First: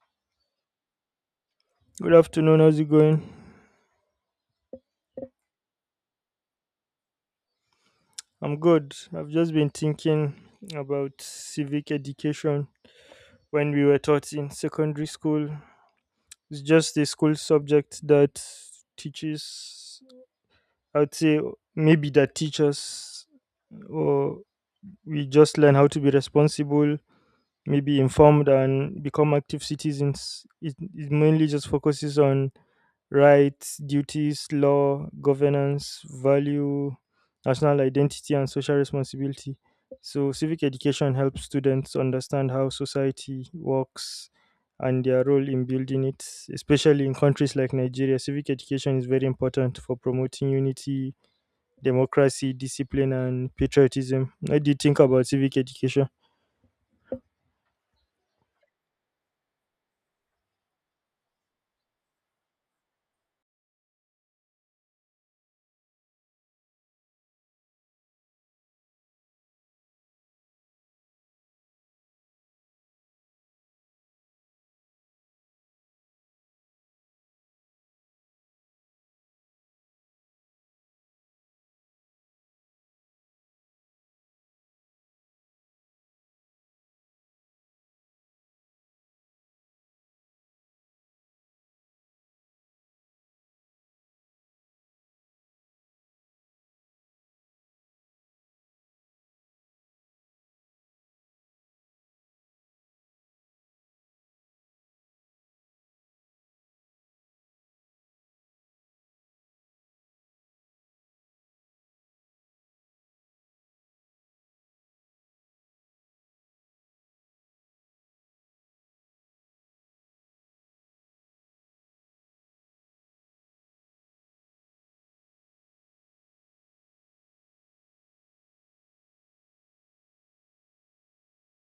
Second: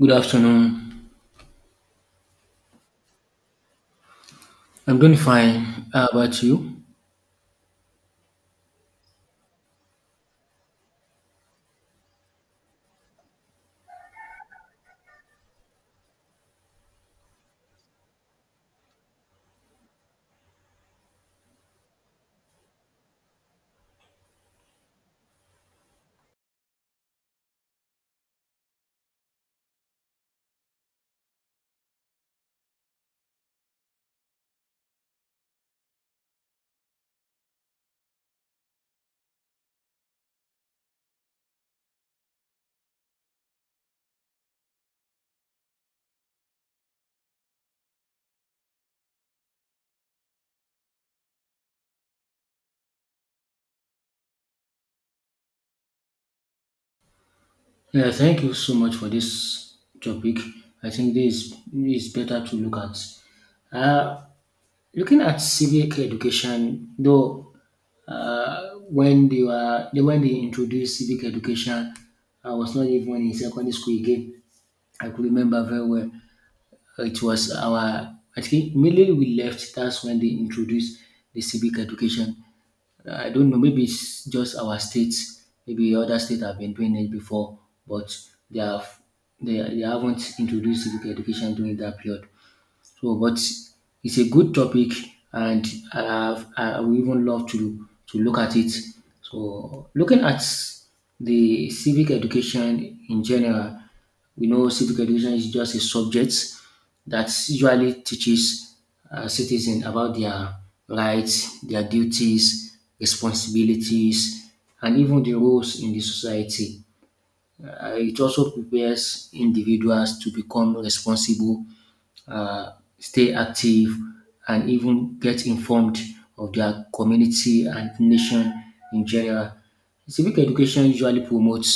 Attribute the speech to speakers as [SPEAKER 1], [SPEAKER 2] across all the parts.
[SPEAKER 1] Good afternoon.
[SPEAKER 2] Good afternoon. How's it going?
[SPEAKER 1] I'm doing fine. How about you?
[SPEAKER 2] I'm good. I've just been thinking about civic education when we were taught in secondary school. It's just a school subject that teaches, I'd say, maybe that teaches, or we just learn how to be responsible, maybe informed and become active citizens. It mainly just focuses on rights, duties, law, governance, value, national identity, and social responsibility. So, civic education helps students understand how society works and their role in building it, especially in countries like Nigeria. Civic education is very important for promoting unity, democracy, discipline, and patriotism. What do you think about civic education?
[SPEAKER 1] Yeah, thank you so much for this topic. I think this is better to look at. Looking at civic education, though, when they introduced civic education, I was not even in secondary school again. I could remember very well. It was I think immediately we left, that's when they introduced the civic education. I don't know, maybe it's just our state, maybe other states have been doing it before, but they have they haven't introduced civic education during that period. So, but it's a good topic, and I would even love to look at it. So, looking at the civic education in general, we know civic education is just a subject that usually teaches citizens about their rights, their duties, responsibilities, and even the roles in the society. It also prepares individuals to become responsible, uh, stay active, and even get informed of their community and nation in general. Civic education usually promotes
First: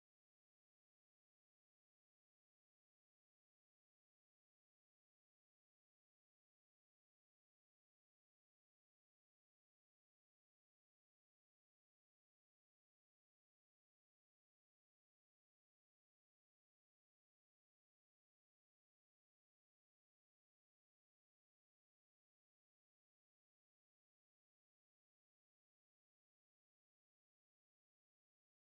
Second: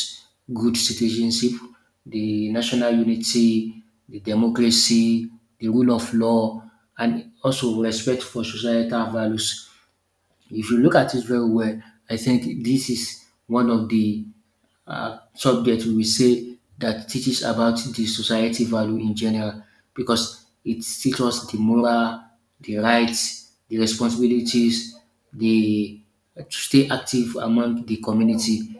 [SPEAKER 1] good citizenship, the national unity, the democracy, the rule of law, and also respect for societal values. If you look at it very well, I think this is one of the subject we will say that teaches about the society value in general, because it teaches us the moral, the rights, the responsibilities, the to stay active among the community.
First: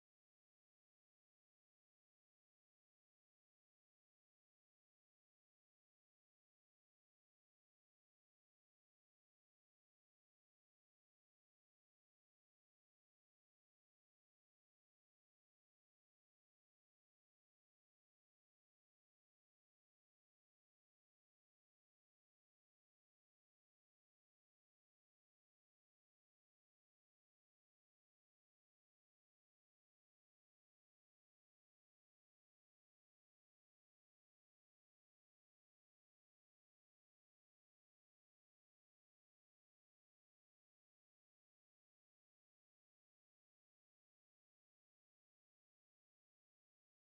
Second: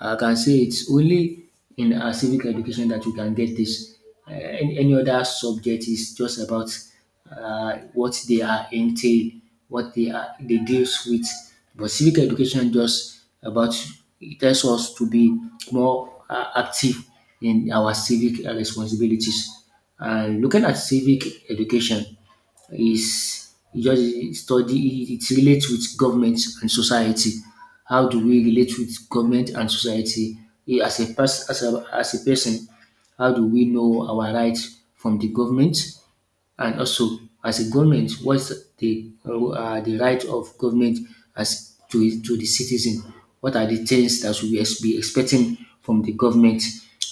[SPEAKER 1] I can say it's only in our civic education that we can get this. Any other subject is just about uh, what they are entail, what they are they deals with. But civic education just about it tells us to be more active in our civic responsibilities. And looking at civic education is it just study it relates with government and society. How do we relate with government and society? As a person, how do we know our rights from the government, and also, as a government, what's the right of government as to the citizen? What are the things that be expecting from the government?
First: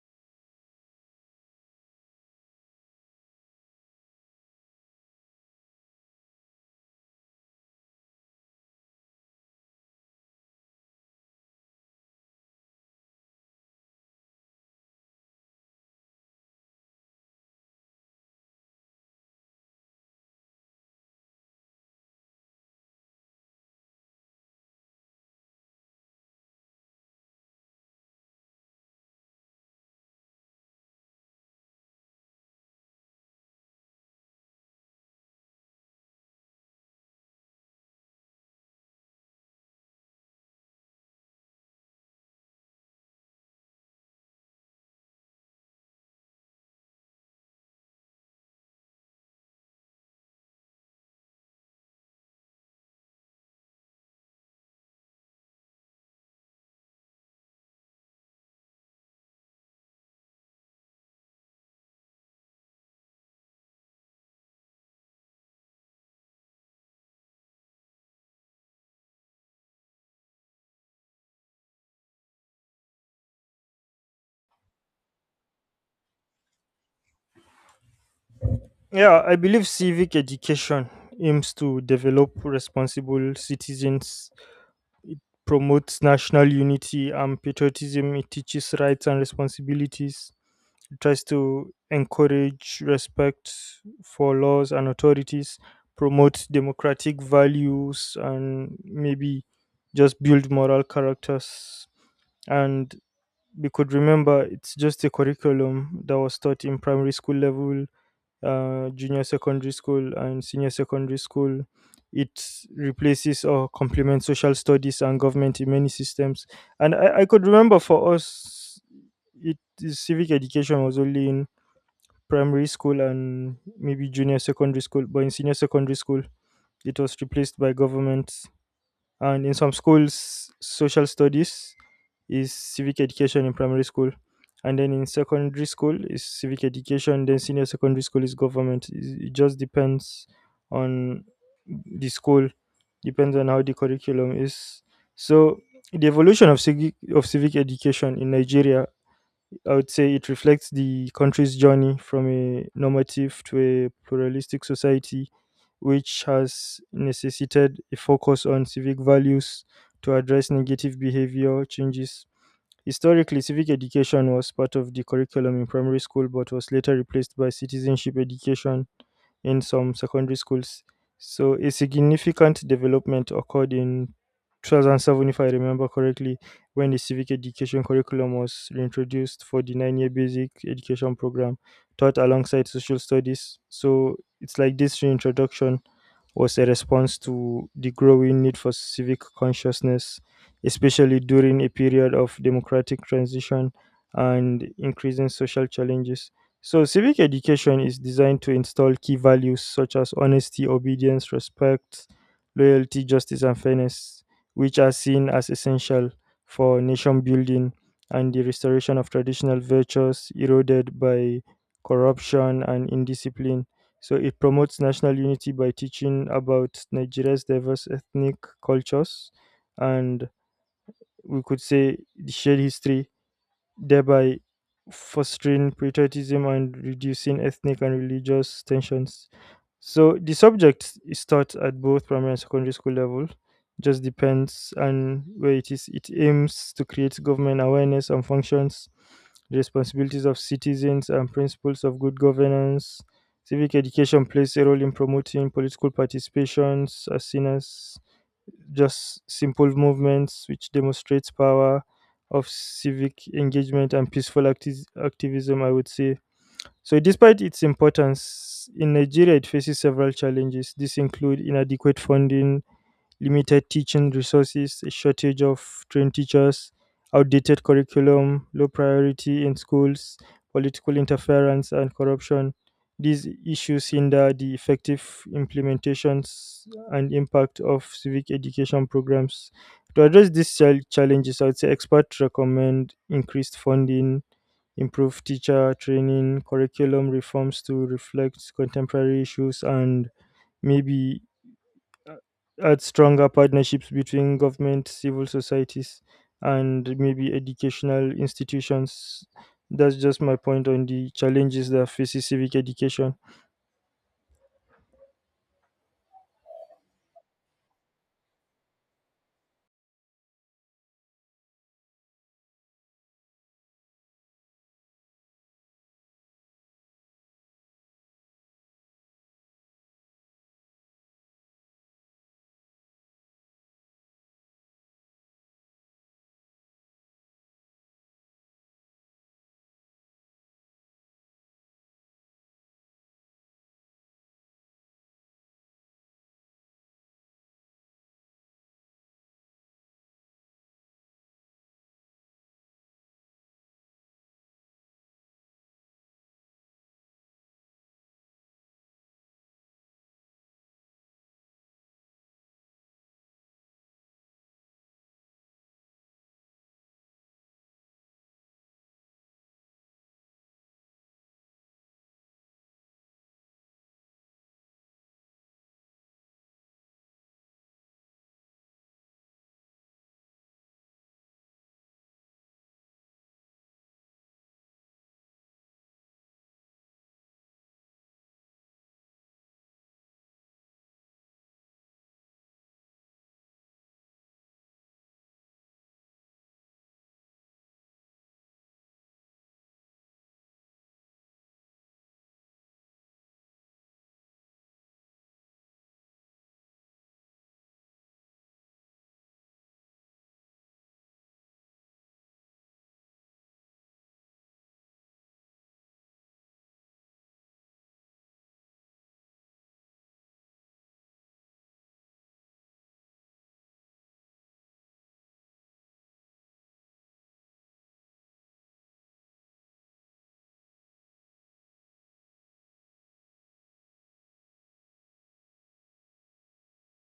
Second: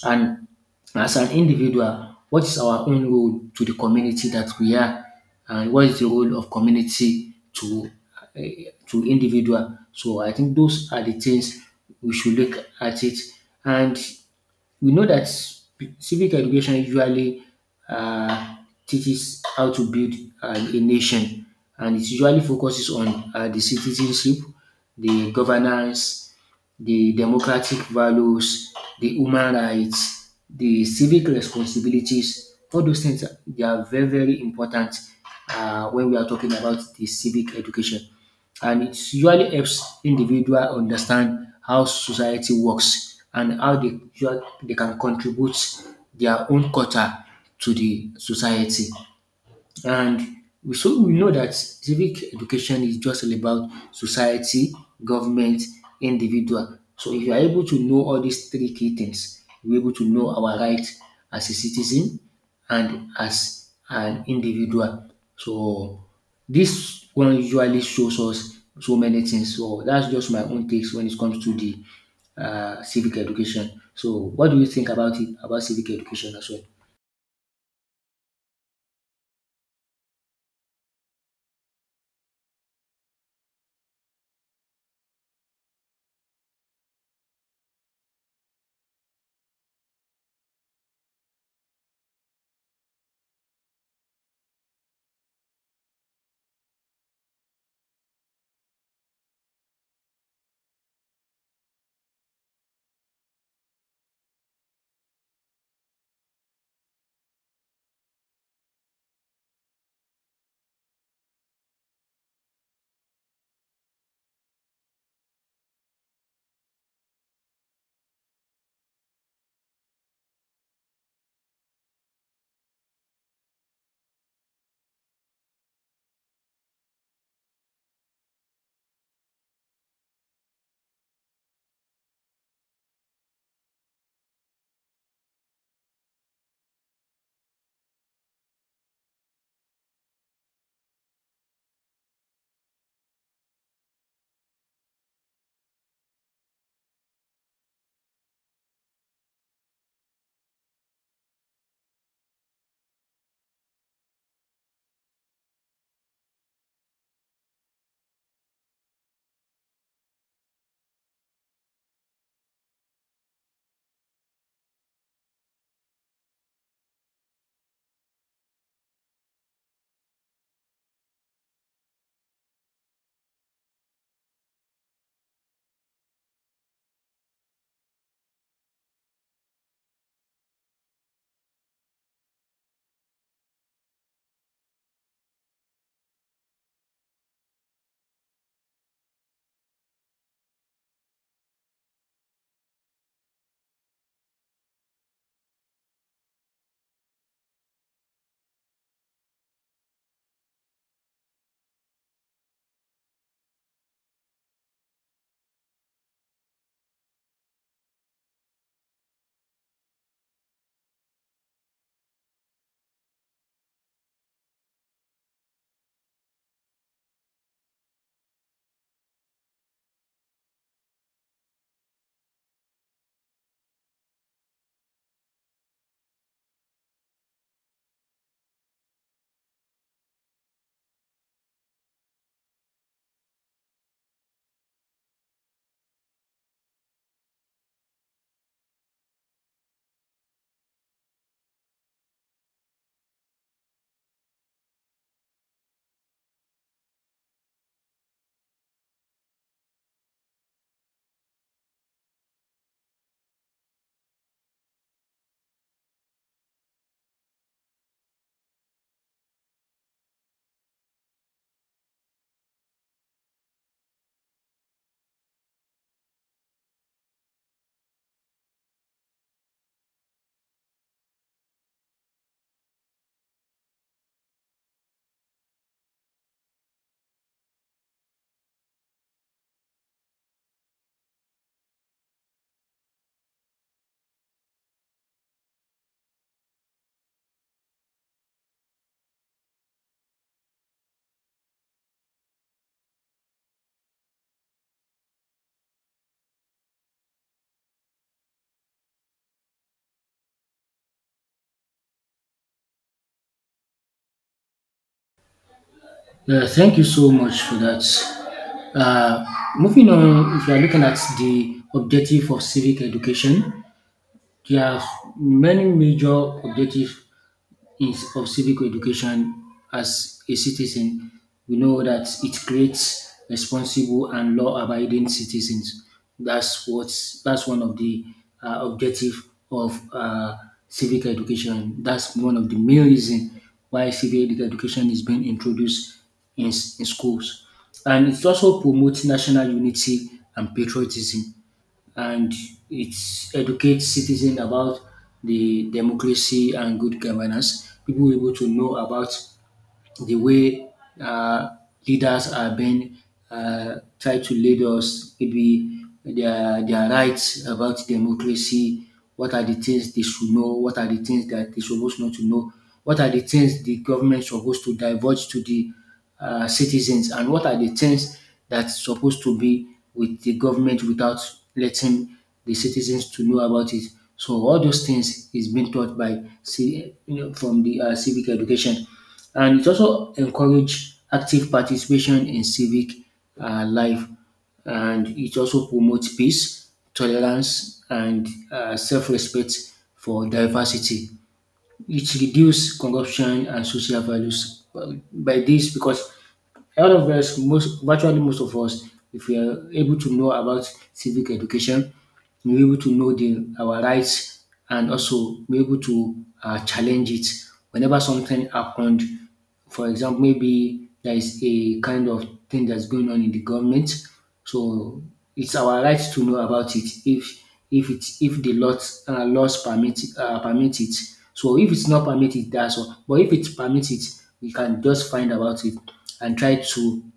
[SPEAKER 1] And as an individual, what is our own role to the community that we are? And what is the role of community uh, to individual? So I think those are the things we should look at it, and we know that civic education usually uh, teaches how to build a nation, and it usually focuses on the citizenship, the governance, the democratic values, the human rights, the civic responsibilities. All those they are very very important, when we are talking about the civic education, and it usually helps individual understand how society works and how they can contribute their own quota to the society. And so we know that civic education is just all about society, government, individual. So if you are able to know all these three key things, we're able to know our rights as a citizen and as an individual. So this one usually shows us so many things. So that's just my own takes when it comes to the civic education. So what do you think about it, about civic education as well?
[SPEAKER 2] Yeah, I believe civic education aims to develop responsible citizens, promotes national unity and patriotism, it teaches rights and responsibilities, it tries to encourage respect for laws and authorities, promotes democratic values, and maybe just build moral characters. And because remember, it's just a curriculum that was taught in primary school level, junior secondary school, and senior secondary school. It replaces or complements social studies and government in many systems. And I could remember for us, it is- civic education was only in primary school and maybe junior secondary school, but in senior secondary school, it was replaced by government, and in some schools social studies is civic education in primary school, and then in secondary school is civic education, then senior secondary school is government. Is- it just depends on the school, depends on how the curriculum is. So the evolution of civic education in Nigeria, I would say it reflects the country's journey from a normative to a pluralistic society, which has necessitated a focus on civic values to address negative behavior changes. Historically, civic education was part of the curriculum in primary school but was later replaced by citizenship education in some secondary schools. So a significant development occurred in 2007, if I remember correctly, when the civic education curriculum was reintroduced for the 9-year basic education program taught alongside social studies. So it's like this reintroduction was a response to the growing need for civic consciousness, especially during a period of democratic transition and increasing social challenges. So, civic education is designed to install key values such as honesty, obedience, respect, loyalty, justice, and fairness, which are seen as essential for nation building and the restoration of traditional virtues eroded by corruption and indiscipline. So it promotes national unity by teaching about Nigeria's diverse ethnic cultures and, we could say, the shared history, thereby fostering patriotism and reducing ethnic and religious tensions. So the subject is taught at both primary and secondary school level. Just depends on where it is. It aims to create government awareness on functions, responsibilities of citizens, and principles of good governance. Civic education plays a role in promoting political participations as seen as just simple movements which demonstrates power of civic engagement and peaceful acti- activism, I would say. So despite its importance in Nigeria, it faces several challenges. This include inadequate funding, limited teaching resources, a shortage of trained teachers, outdated curriculum, low priority in schools, political interference, and corruption. These issues hinder the effective implementations and impact of civic education programs. To address these chal- challenges, I would say experts recommend increased funding, improved teacher training, curriculum reforms to reflect contemporary issues, and maybe add stronger partnerships between government, civil societies, and maybe educational institutions. That's just my point on the challenges that faces civic education.
[SPEAKER 1] Yeah, thank you so much for that. Uh, Moving on, if you are looking at the objective of civic education, there are many major objectives is of civic education. As a citizen, we know that it creates responsible and law-abiding citizens. That's one of the objective of civic education. That's one of the main reason why civic education is being introduced in schools, and it also promotes national unity and patriotism, and it educates citizens about the democracy and good governance. People will be able to know about the way uh, leaders are being, try to lead us, maybe their rights about democracy. What are the things they should know? What are the things that they supposed not to know? What are the things the government supposed to divulge to the citizens? And what are the things that's supposed to be with the government without letting the citizens to know about it? So all those things is being taught from the civic education. And it also encourage active participation in civic life, and it also promotes peace, tolerance, and self respect for diversity. It reduce corruption and social values by this, because all of us, most virtually most of us, if we are able to know about civic education, we're able to know the our rights and also be able to challenge it whenever something happened. For example, maybe there is a kind of thing that's going on in the government. So it's our right to know about it if it if the lot laws permit it. So if it's not permitted, that's all. But if it's permitted, we can just find about it and try to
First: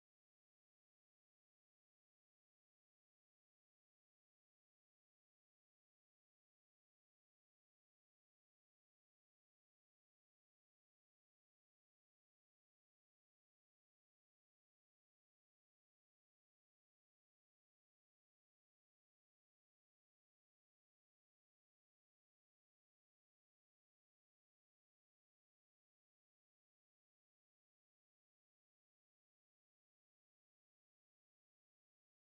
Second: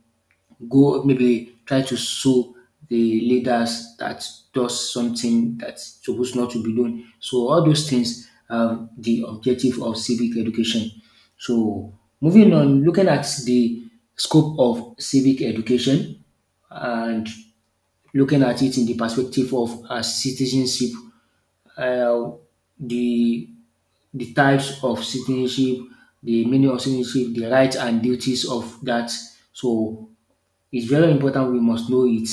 [SPEAKER 1] go maybe try to sue the leaders that does something that's supposed not to be done. So all those things are the objective of civic education. So moving on, looking at the scope of civic education, and looking at it in the perspective of citizenship, uh, the the types of citizenship, the meaning of citizenship, the rights and duties of that. So it's very important we must know it.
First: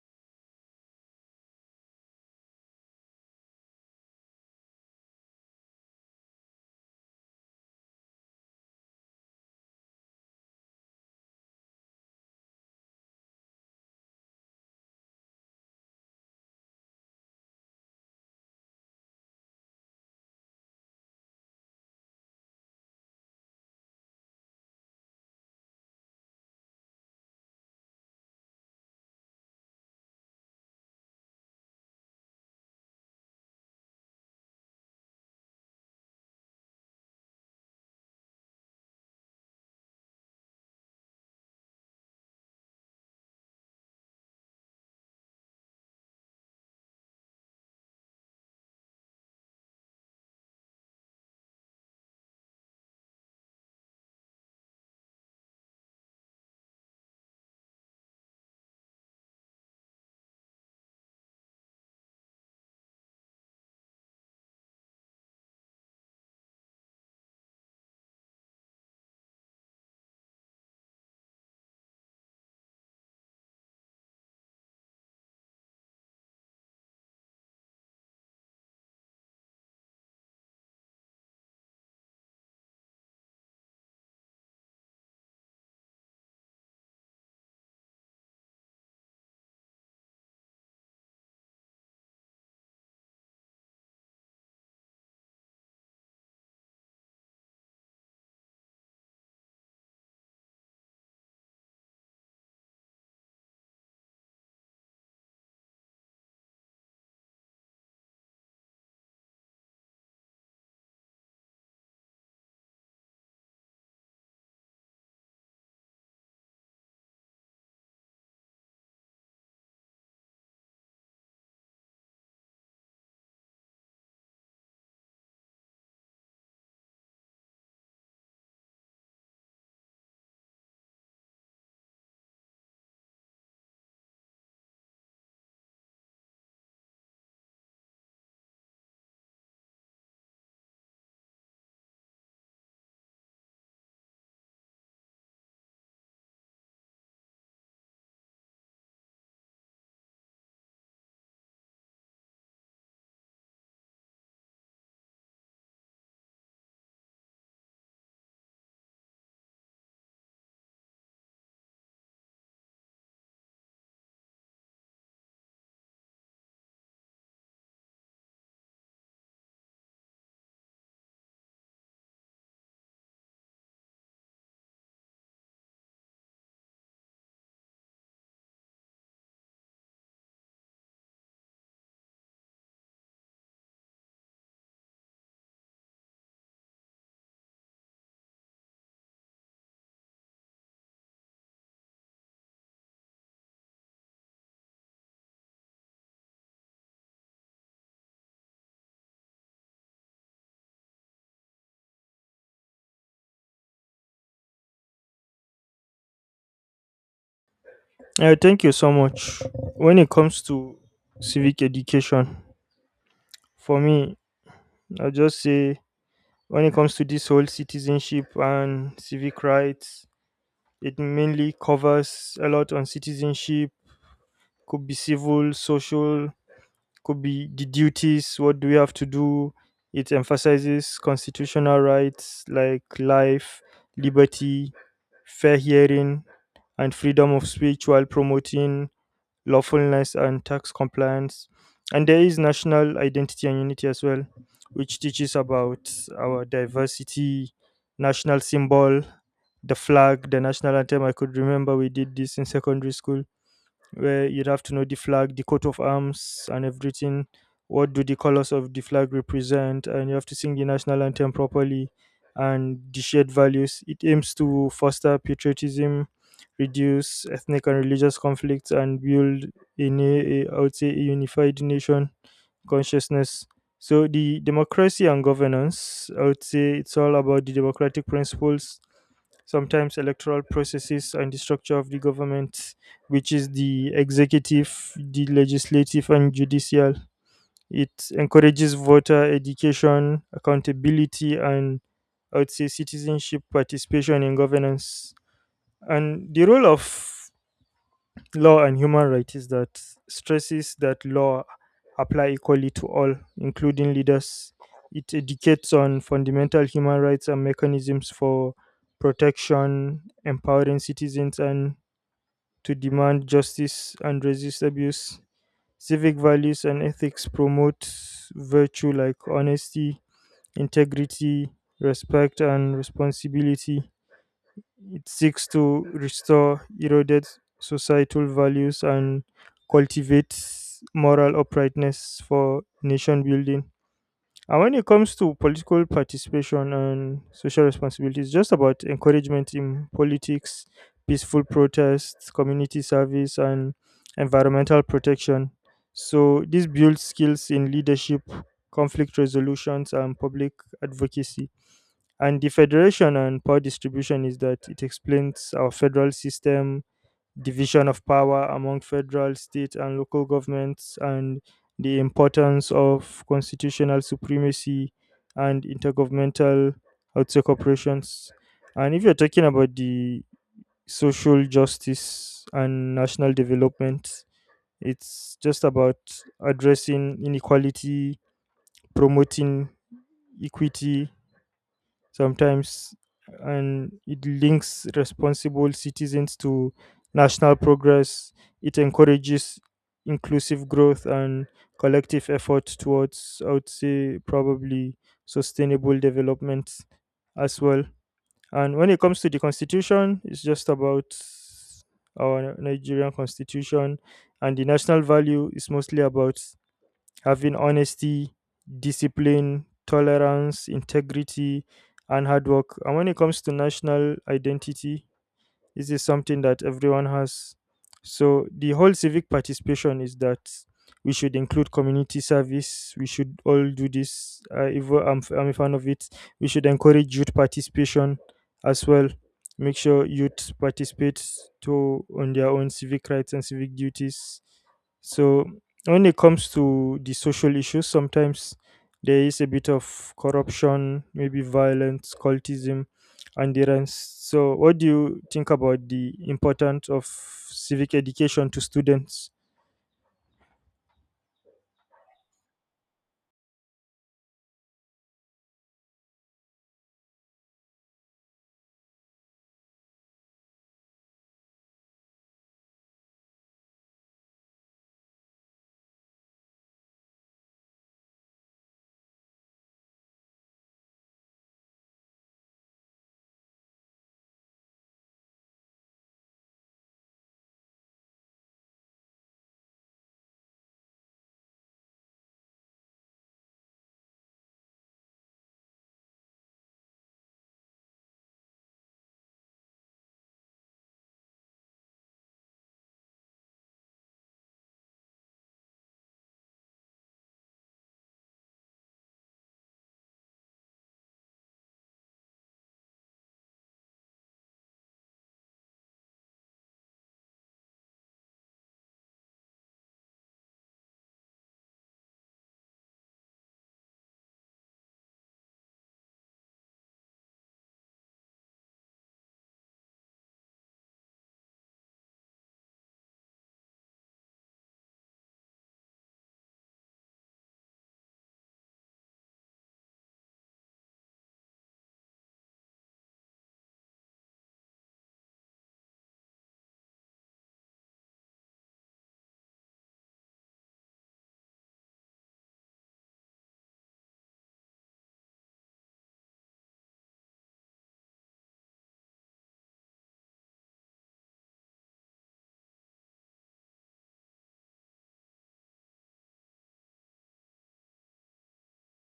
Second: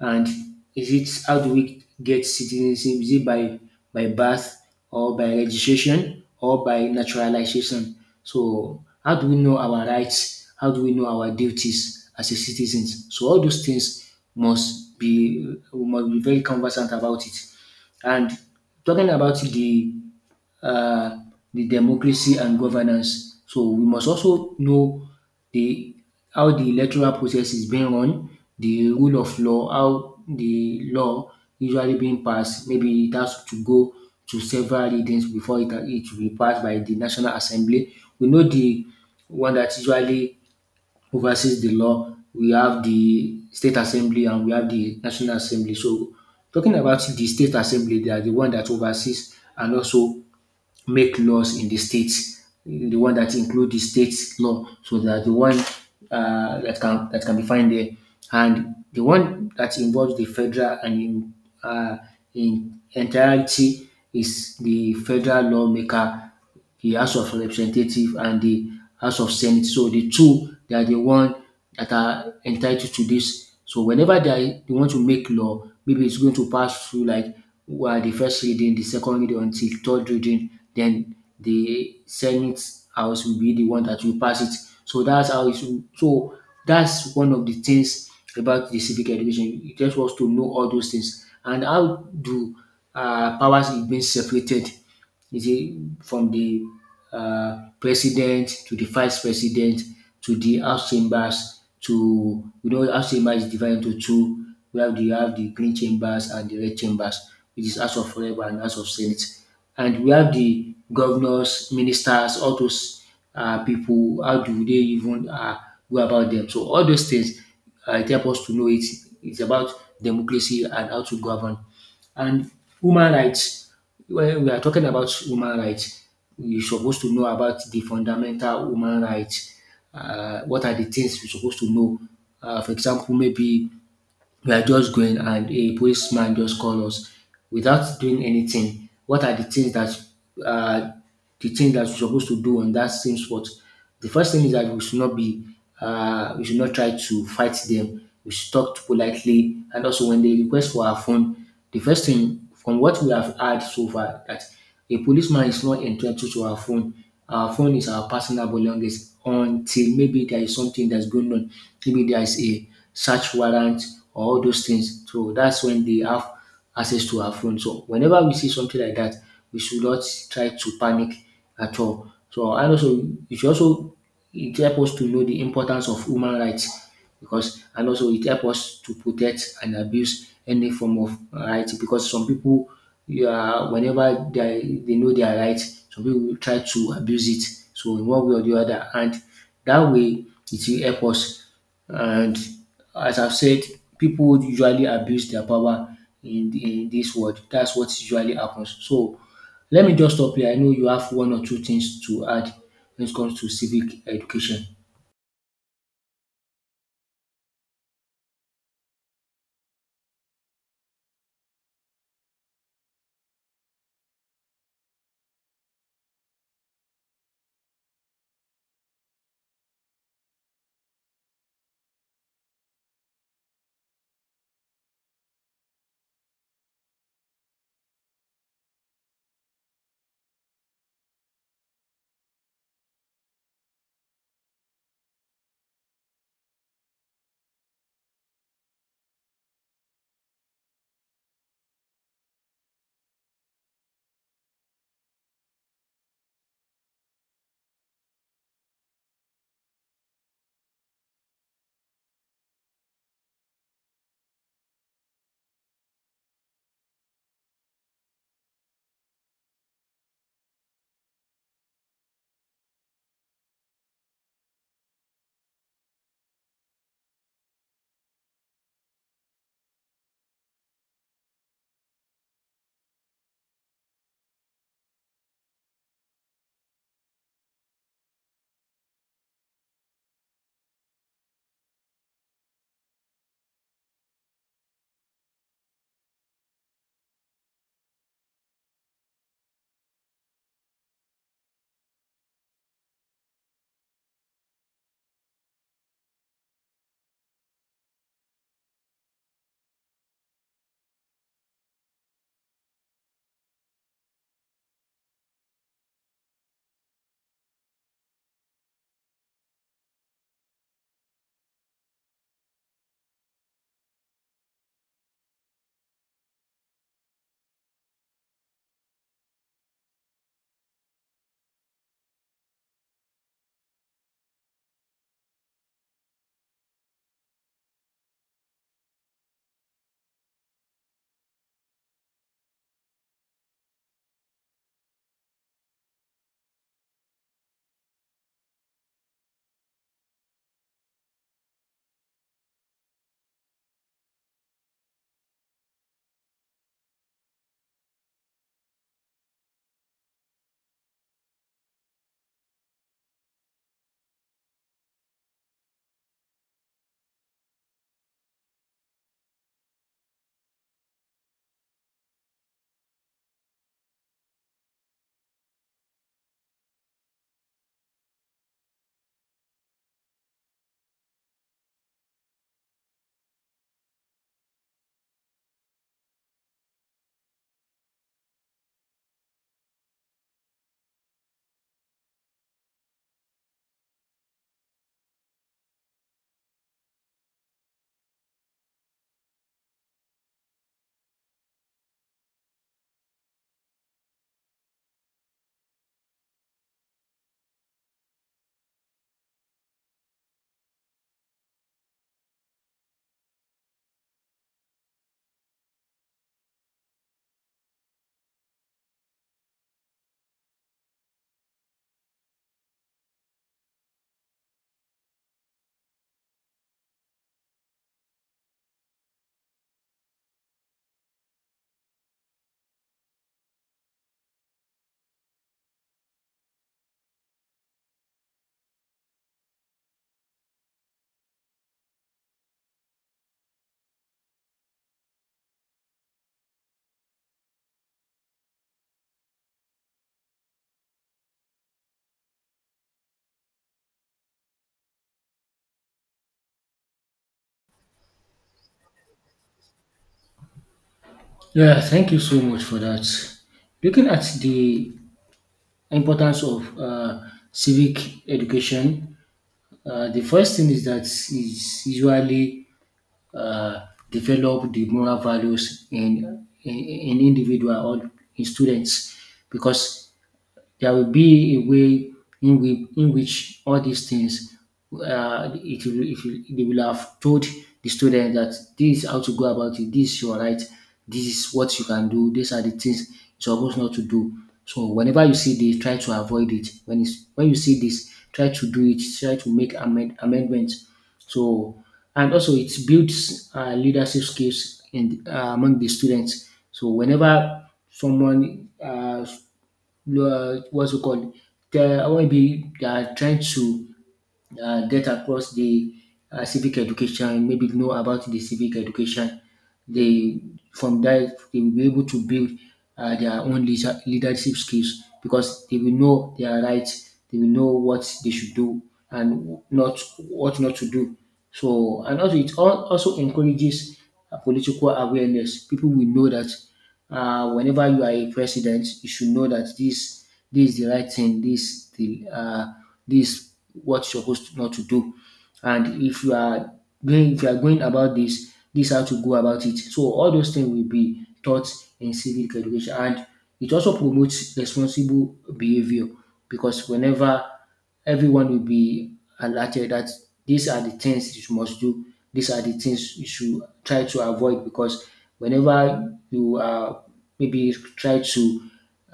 [SPEAKER 1] And is it how do we get citizenship? Is it by birth, or by registration, or by naturalization? So how do we know our rights? How do we know our duties as a citizens? So all those things must be we must be very conversant about it. And talking about the uh, the democracy and governance. So we must also know the how the electoral process is being run, the rule of law, how the law usually being passed. Maybe it has to go to several readings before it will be passed by the National Assembly. We know the one that usually oversees the law. We have the State Assembly and we have the National Assembly. So talking about the State Assembly, they are the one that oversees and also make laws in the states, the one that include the state law. So that the one that can be found there, and the one that involves the federal, and uh, in entirety, is the federal lawmaker, the House of Representative and the House of Senate. So the two, they are the one that are entitled to this. So whenever they want to make law, maybe it's going to pass through, like, well, the first reading, the second reading until third reading, then the Senate House will be the one that will pass it. So that's how it's so that's one of the things about the civic education. It just wants to know all those things and how do powers is being separated, you see, from the president to the vice president to the house chambers, to house chambers is divided into two. We have the you have the green chambers and the red chambers, which is House of Rep and House of Senate. And we have the governors, ministers, all those people. How do they even go about them? So all those things, it help us to know it. It's about democracy and how to govern. And human rights, when we are talking about human rights, we supposed to know about the fundamental human rights. What are the things we supposed to know? For example, maybe we are just going and a policeman just call us without doing anything. What are the things that uh, the things that we're supposed to do on that same spot? The first thing is that we should not be we should not try to fight them. We should talk politely, and also when they request for our phone, the first thing from what we have heard so far that a policeman is not entitled to our phone. Our phone is our personal belongings until maybe there is something that's going on. Maybe there is a search warrant or all those things. So that's when they have access to our phone. So whenever we see something like that, we should not try to panic at all. So, and also, it should also it help us to know the importance of human rights, because and also it helps us to protect and abuse any form of right, because some people, you are whenever they know their right, some people will try to abuse it. So in one way or the other, and that way it will help us. And as I've said, people usually abuse their power in this world. That's what usually happens. So let me just stop here. I know you have one or two things to add when it comes to civic education.
[SPEAKER 2] Thank you so much. When it comes to civic education, for me, I just say when it comes to this whole citizenship and civic rights, it mainly covers a lot on citizenship, could be civil, social, could be the duties, what do we have to do. It emphasizes constitutional rights like life, liberty, fair hearing, and freedom of speech, while promoting lawfulness and tax compliance. And there is national identity and unity as well, which teaches about our diversity, national symbol, the flag, the national anthem. I could remember we did this in secondary school, where you'd have to know the flag, the coat of arms, and everything. What do the colors of the flag represent? And you have to sing the national anthem properly, and the shared values. It aims to foster patriotism, reduce ethnic and religious conflicts, and build in a I would say, a unified nation consciousness. So the democracy and governance, I would say, it's all about the democratic principles, sometimes electoral processes and the structure of the government, which is the executive, the legislative, and judicial. It encourages voter education, accountability, and I would say citizenship participation in governance. And the role of law and human rights is that stresses that law apply equally to all, including leaders. It educates on fundamental human rights and mechanisms for protection, empowering citizens and to demand justice and resist abuse. Civic values and ethics promote virtue like honesty, integrity, respect, and responsibility. It seeks to restore eroded societal values and cultivate moral uprightness for nation building. And when it comes to political participation and social responsibility, it's just about encouragement in politics, peaceful protests, community service, and environmental protection. So, this builds skills in leadership, conflict resolutions, and public advocacy. And the federation and power distribution is that it explains our federal system, division of power among federal, state, and local governments, and the importance of constitutional supremacy and intergovernmental, I would say, corporations. And if you're talking about the social justice and national development, it's just about addressing inequality, promoting equity sometimes, and it links responsible citizens to national progress. It encourages inclusive growth and collective effort towards, I would say probably, sustainable development as well. And when it comes to the constitution, it's just about our Nigerian constitution. And the national value is mostly about having honesty, discipline, tolerance, integrity, and hard work. And when it comes to national identity, this is something that everyone has. So the whole civic participation is that we should include community service. We should all do this. If we're- I'm a fan of it. We should encourage youth participation as well. Make sure youth participate to on their own civic rights and civic duties. So when it comes to the social issues, sometimes there is a bit of corruption, maybe violence, cultism, and the rents. So, what do you think about the importance of civic education to students?
[SPEAKER 1] Yeah, thank you so much for that. Looking at the importance of civic education, the first thing is that is usually uh, develop the moral values in individual or in students because there will be a way in which all these things they will have told the student that this is how to go about it, this is your right, this is what you can do, these are the things you're supposed not to do. So whenever you see this, try to avoid it. When you see this, try to do it, try to make amendments. So and also it builds leadership skills in among the students. So whenever someone what's it called? The maybe they are trying to get across the civic education, maybe know about the civic education. They from that they will be able to build their own leadership skills because they will know their rights, they will know what they should do and not what not to do. So and also it also encourages political awareness. People will know that whenever you are a president, you should know that this is the right thing. This the this what you're supposed to, not to do. And if you are going about this, this how to go about it. So all those things will be taught in civic education, and it also promotes responsible behavior because whenever everyone will be alerted that these are the things you must do, these are the things you should try to avoid because whenever you are maybe try to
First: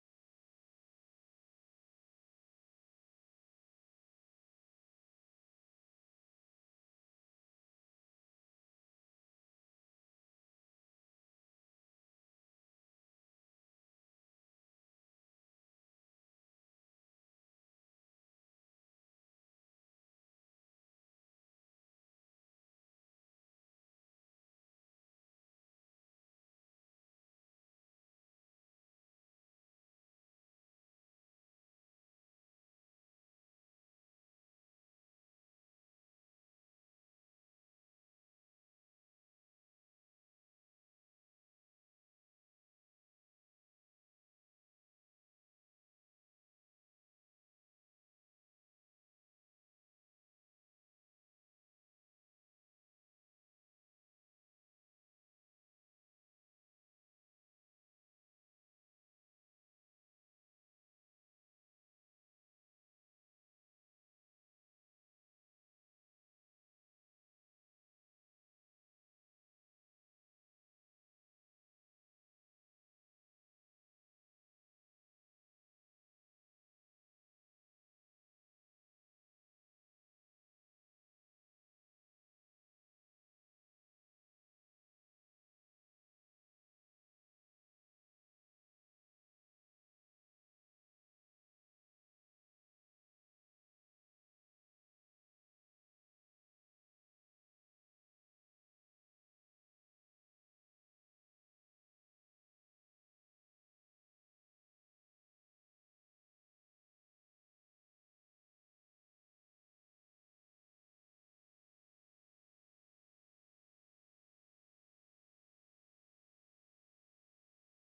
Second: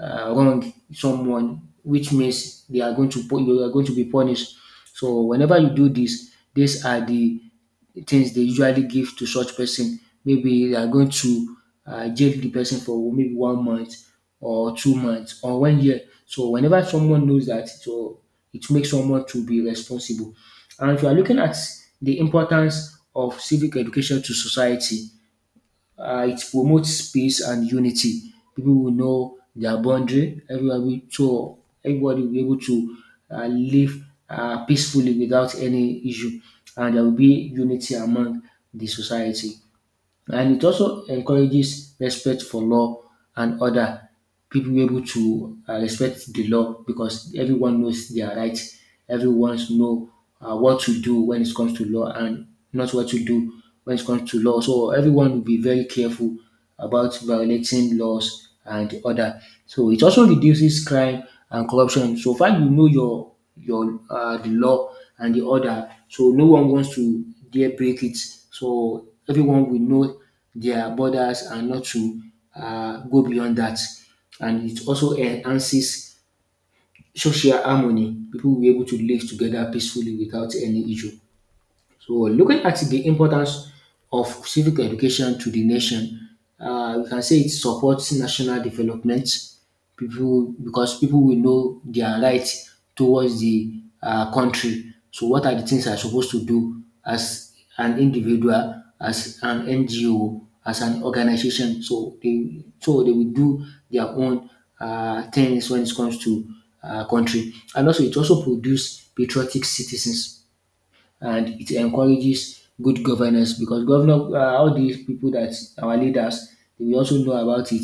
[SPEAKER 1] wrong someone, which means they are going to you are going to be punished. So whenever you do this, these are the things they usually give to such person. Maybe they are going to jail the person for maybe 1 month or 2 months or 1 year. So whenever someone knows that, so it makes someone to be responsible. And if you are looking at the importance of civic education to society, it promotes peace and unity. People will know their boundary. Everybody will be able to live peacefully without any issue, and there will be unity among the society, and it also encourages respect for law and order. People be able to respect the law because everyone knows their rights. Everyone know what to do when it comes to law and not what to do when it comes to law. So everyone will be very careful about violating laws and order. So it also reduces crime and corruption. So far you know your the law and the order, so no one wants to dare break it. So everyone will know their borders and not to go beyond that. And it also enhances social harmony. People will be able to live together peacefully without any issue. So looking at the importance of civic education to the nation, we can say it supports national development. People because people will know their rights towards the country. So what are the things I'm supposed to do as an individual, as an NGO, as an organization? So they will do their own things when it comes to country, and also it also produce patriotic citizens, and it encourages good governance because governor all these people that our leaders, they will also know about it.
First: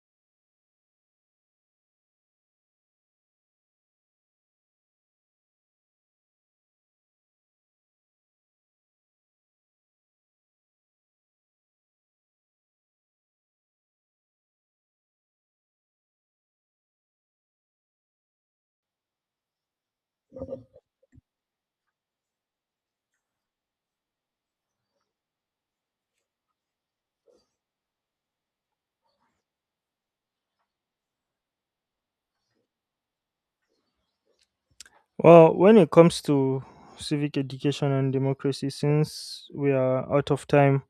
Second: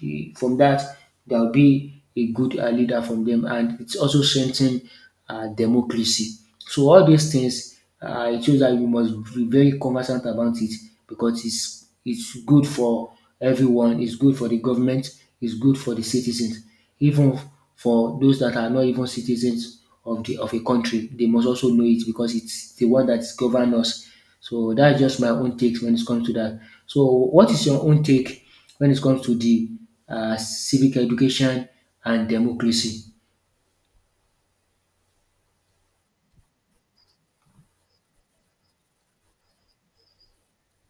[SPEAKER 1] From that there will be a good leader from them, and it's also strengthen democracy. So all these things it shows that you must be very conversant about it because it's good for everyone, it's good for the government, it's good for the citizens, even for those that are not even citizens of the of a country, they must also know it because it's the one that governs us. So that's just my own take when it comes to that. So what is your own take when it comes to the civic education and democracy?
[SPEAKER 2] Well, when it comes to civic education and democracy, since we are out of time,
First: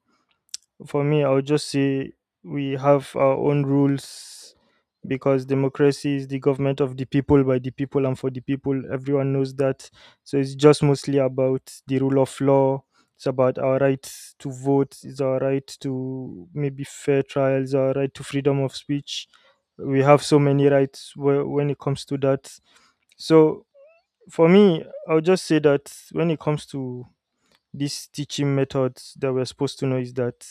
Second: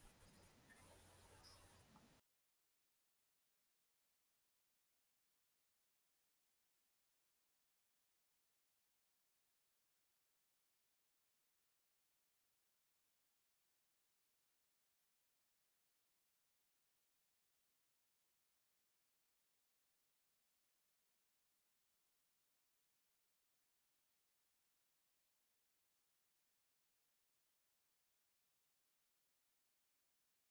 [SPEAKER 2] for me, I would just say we have our own rules, because democracy is the government of the people, by the people, and for the people. Everyone knows that. So it's just mostly about the rule of law. It's about our right to vote. It's our right to maybe fair trials. Our right to freedom of speech. We have so many rights whe- when it comes to that. So for me, I'll just say that when it comes to these teaching methods that we're supposed to know is that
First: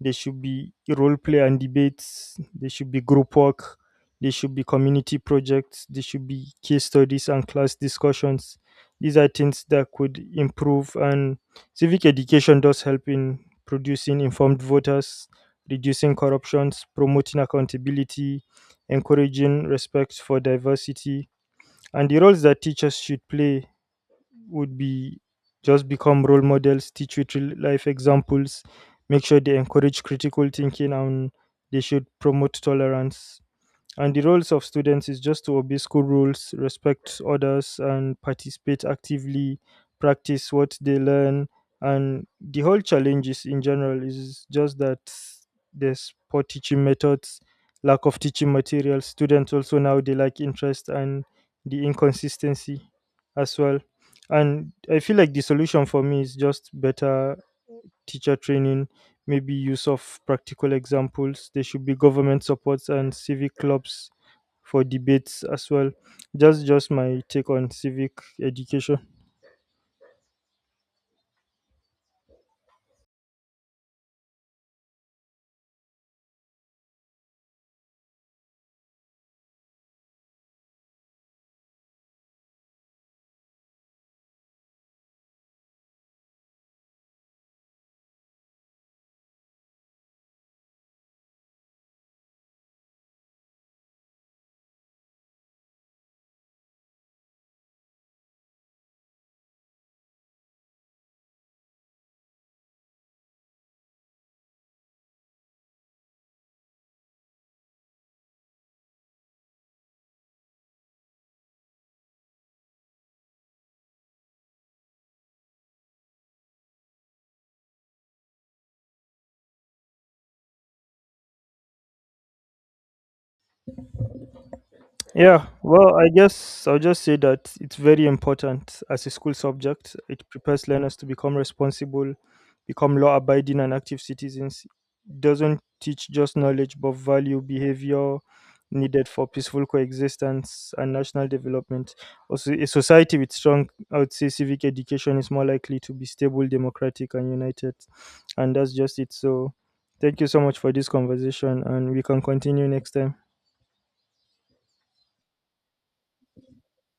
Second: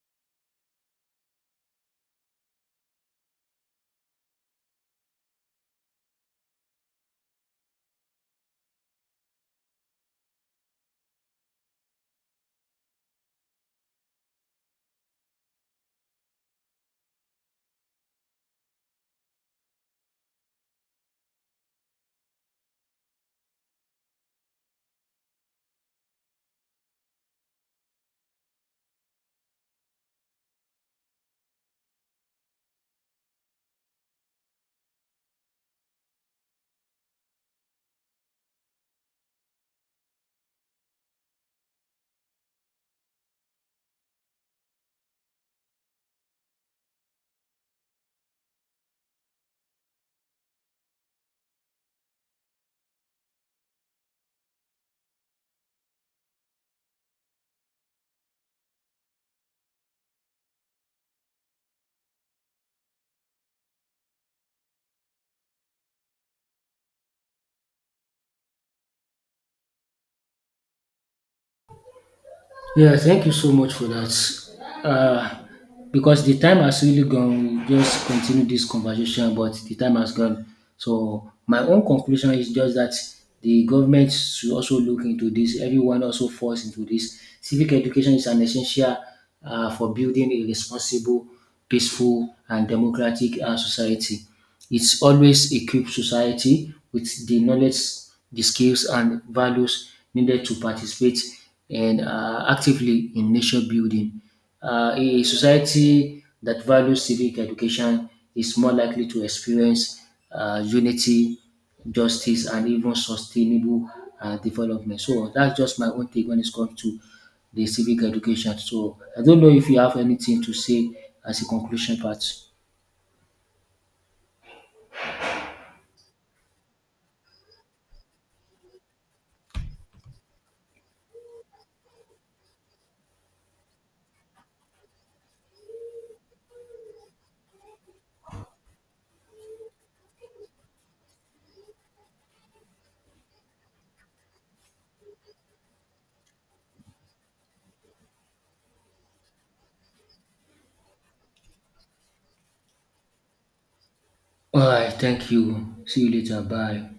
[SPEAKER 2] there should be role play and debates. There should be group work. There should be community projects. There should be case studies and class discussions. These are things that could improve. And civic education does help in producing informed voters, reducing corruptions, promoting accountability, encouraging respect for diversity, and the roles that teachers should play would be just become role models, teach with real life examples, make sure they encourage critical thinking, and they should promote tolerance. And the roles of students is just to obey school rules, respect others, and participate actively, practice what they learn. And the whole challenge is in general is just that there's poor teaching methods, lack of teaching materials. Students also now they lack interest and the inconsistency as well. And I feel like the solution for me is just better teacher training, maybe use of practical examples. There should be government supports and civic clubs for debates as well. Just my take on civic education.
[SPEAKER 1] Yeah, thank you so much for that. Uh, because the time has really gone, we just continue this conversation, but the time has gone. So my own conclusion is just that the government should also look into this. Everyone also falls into this. Civic education is an essential for building a responsible, peaceful, and democratic society. It's always equipped society with the knowledge, the skills, and values needed to participate and actively in nation building. A society that values civic education is more likely to experience unity, justice, and even sustainable development. So that's just my own take when it comes to the civic education. So I don't know if you have anything to say as a conclusion part.
[SPEAKER 2] Yeah, well, I guess I'll just say that it's very important as a school subject. It prepares learners to become responsible, become law abiding, and active citizens. It doesn't teach just knowledge, but value, behavior needed for peaceful coexistence and national development. Also, a society with strong, I would say, civic education is more likely to be stable, democratic, and united. And that's just it. So, thank you so much for this conversation, and we can continue next time.
[SPEAKER 1] All right, thank you. See you later. Bye.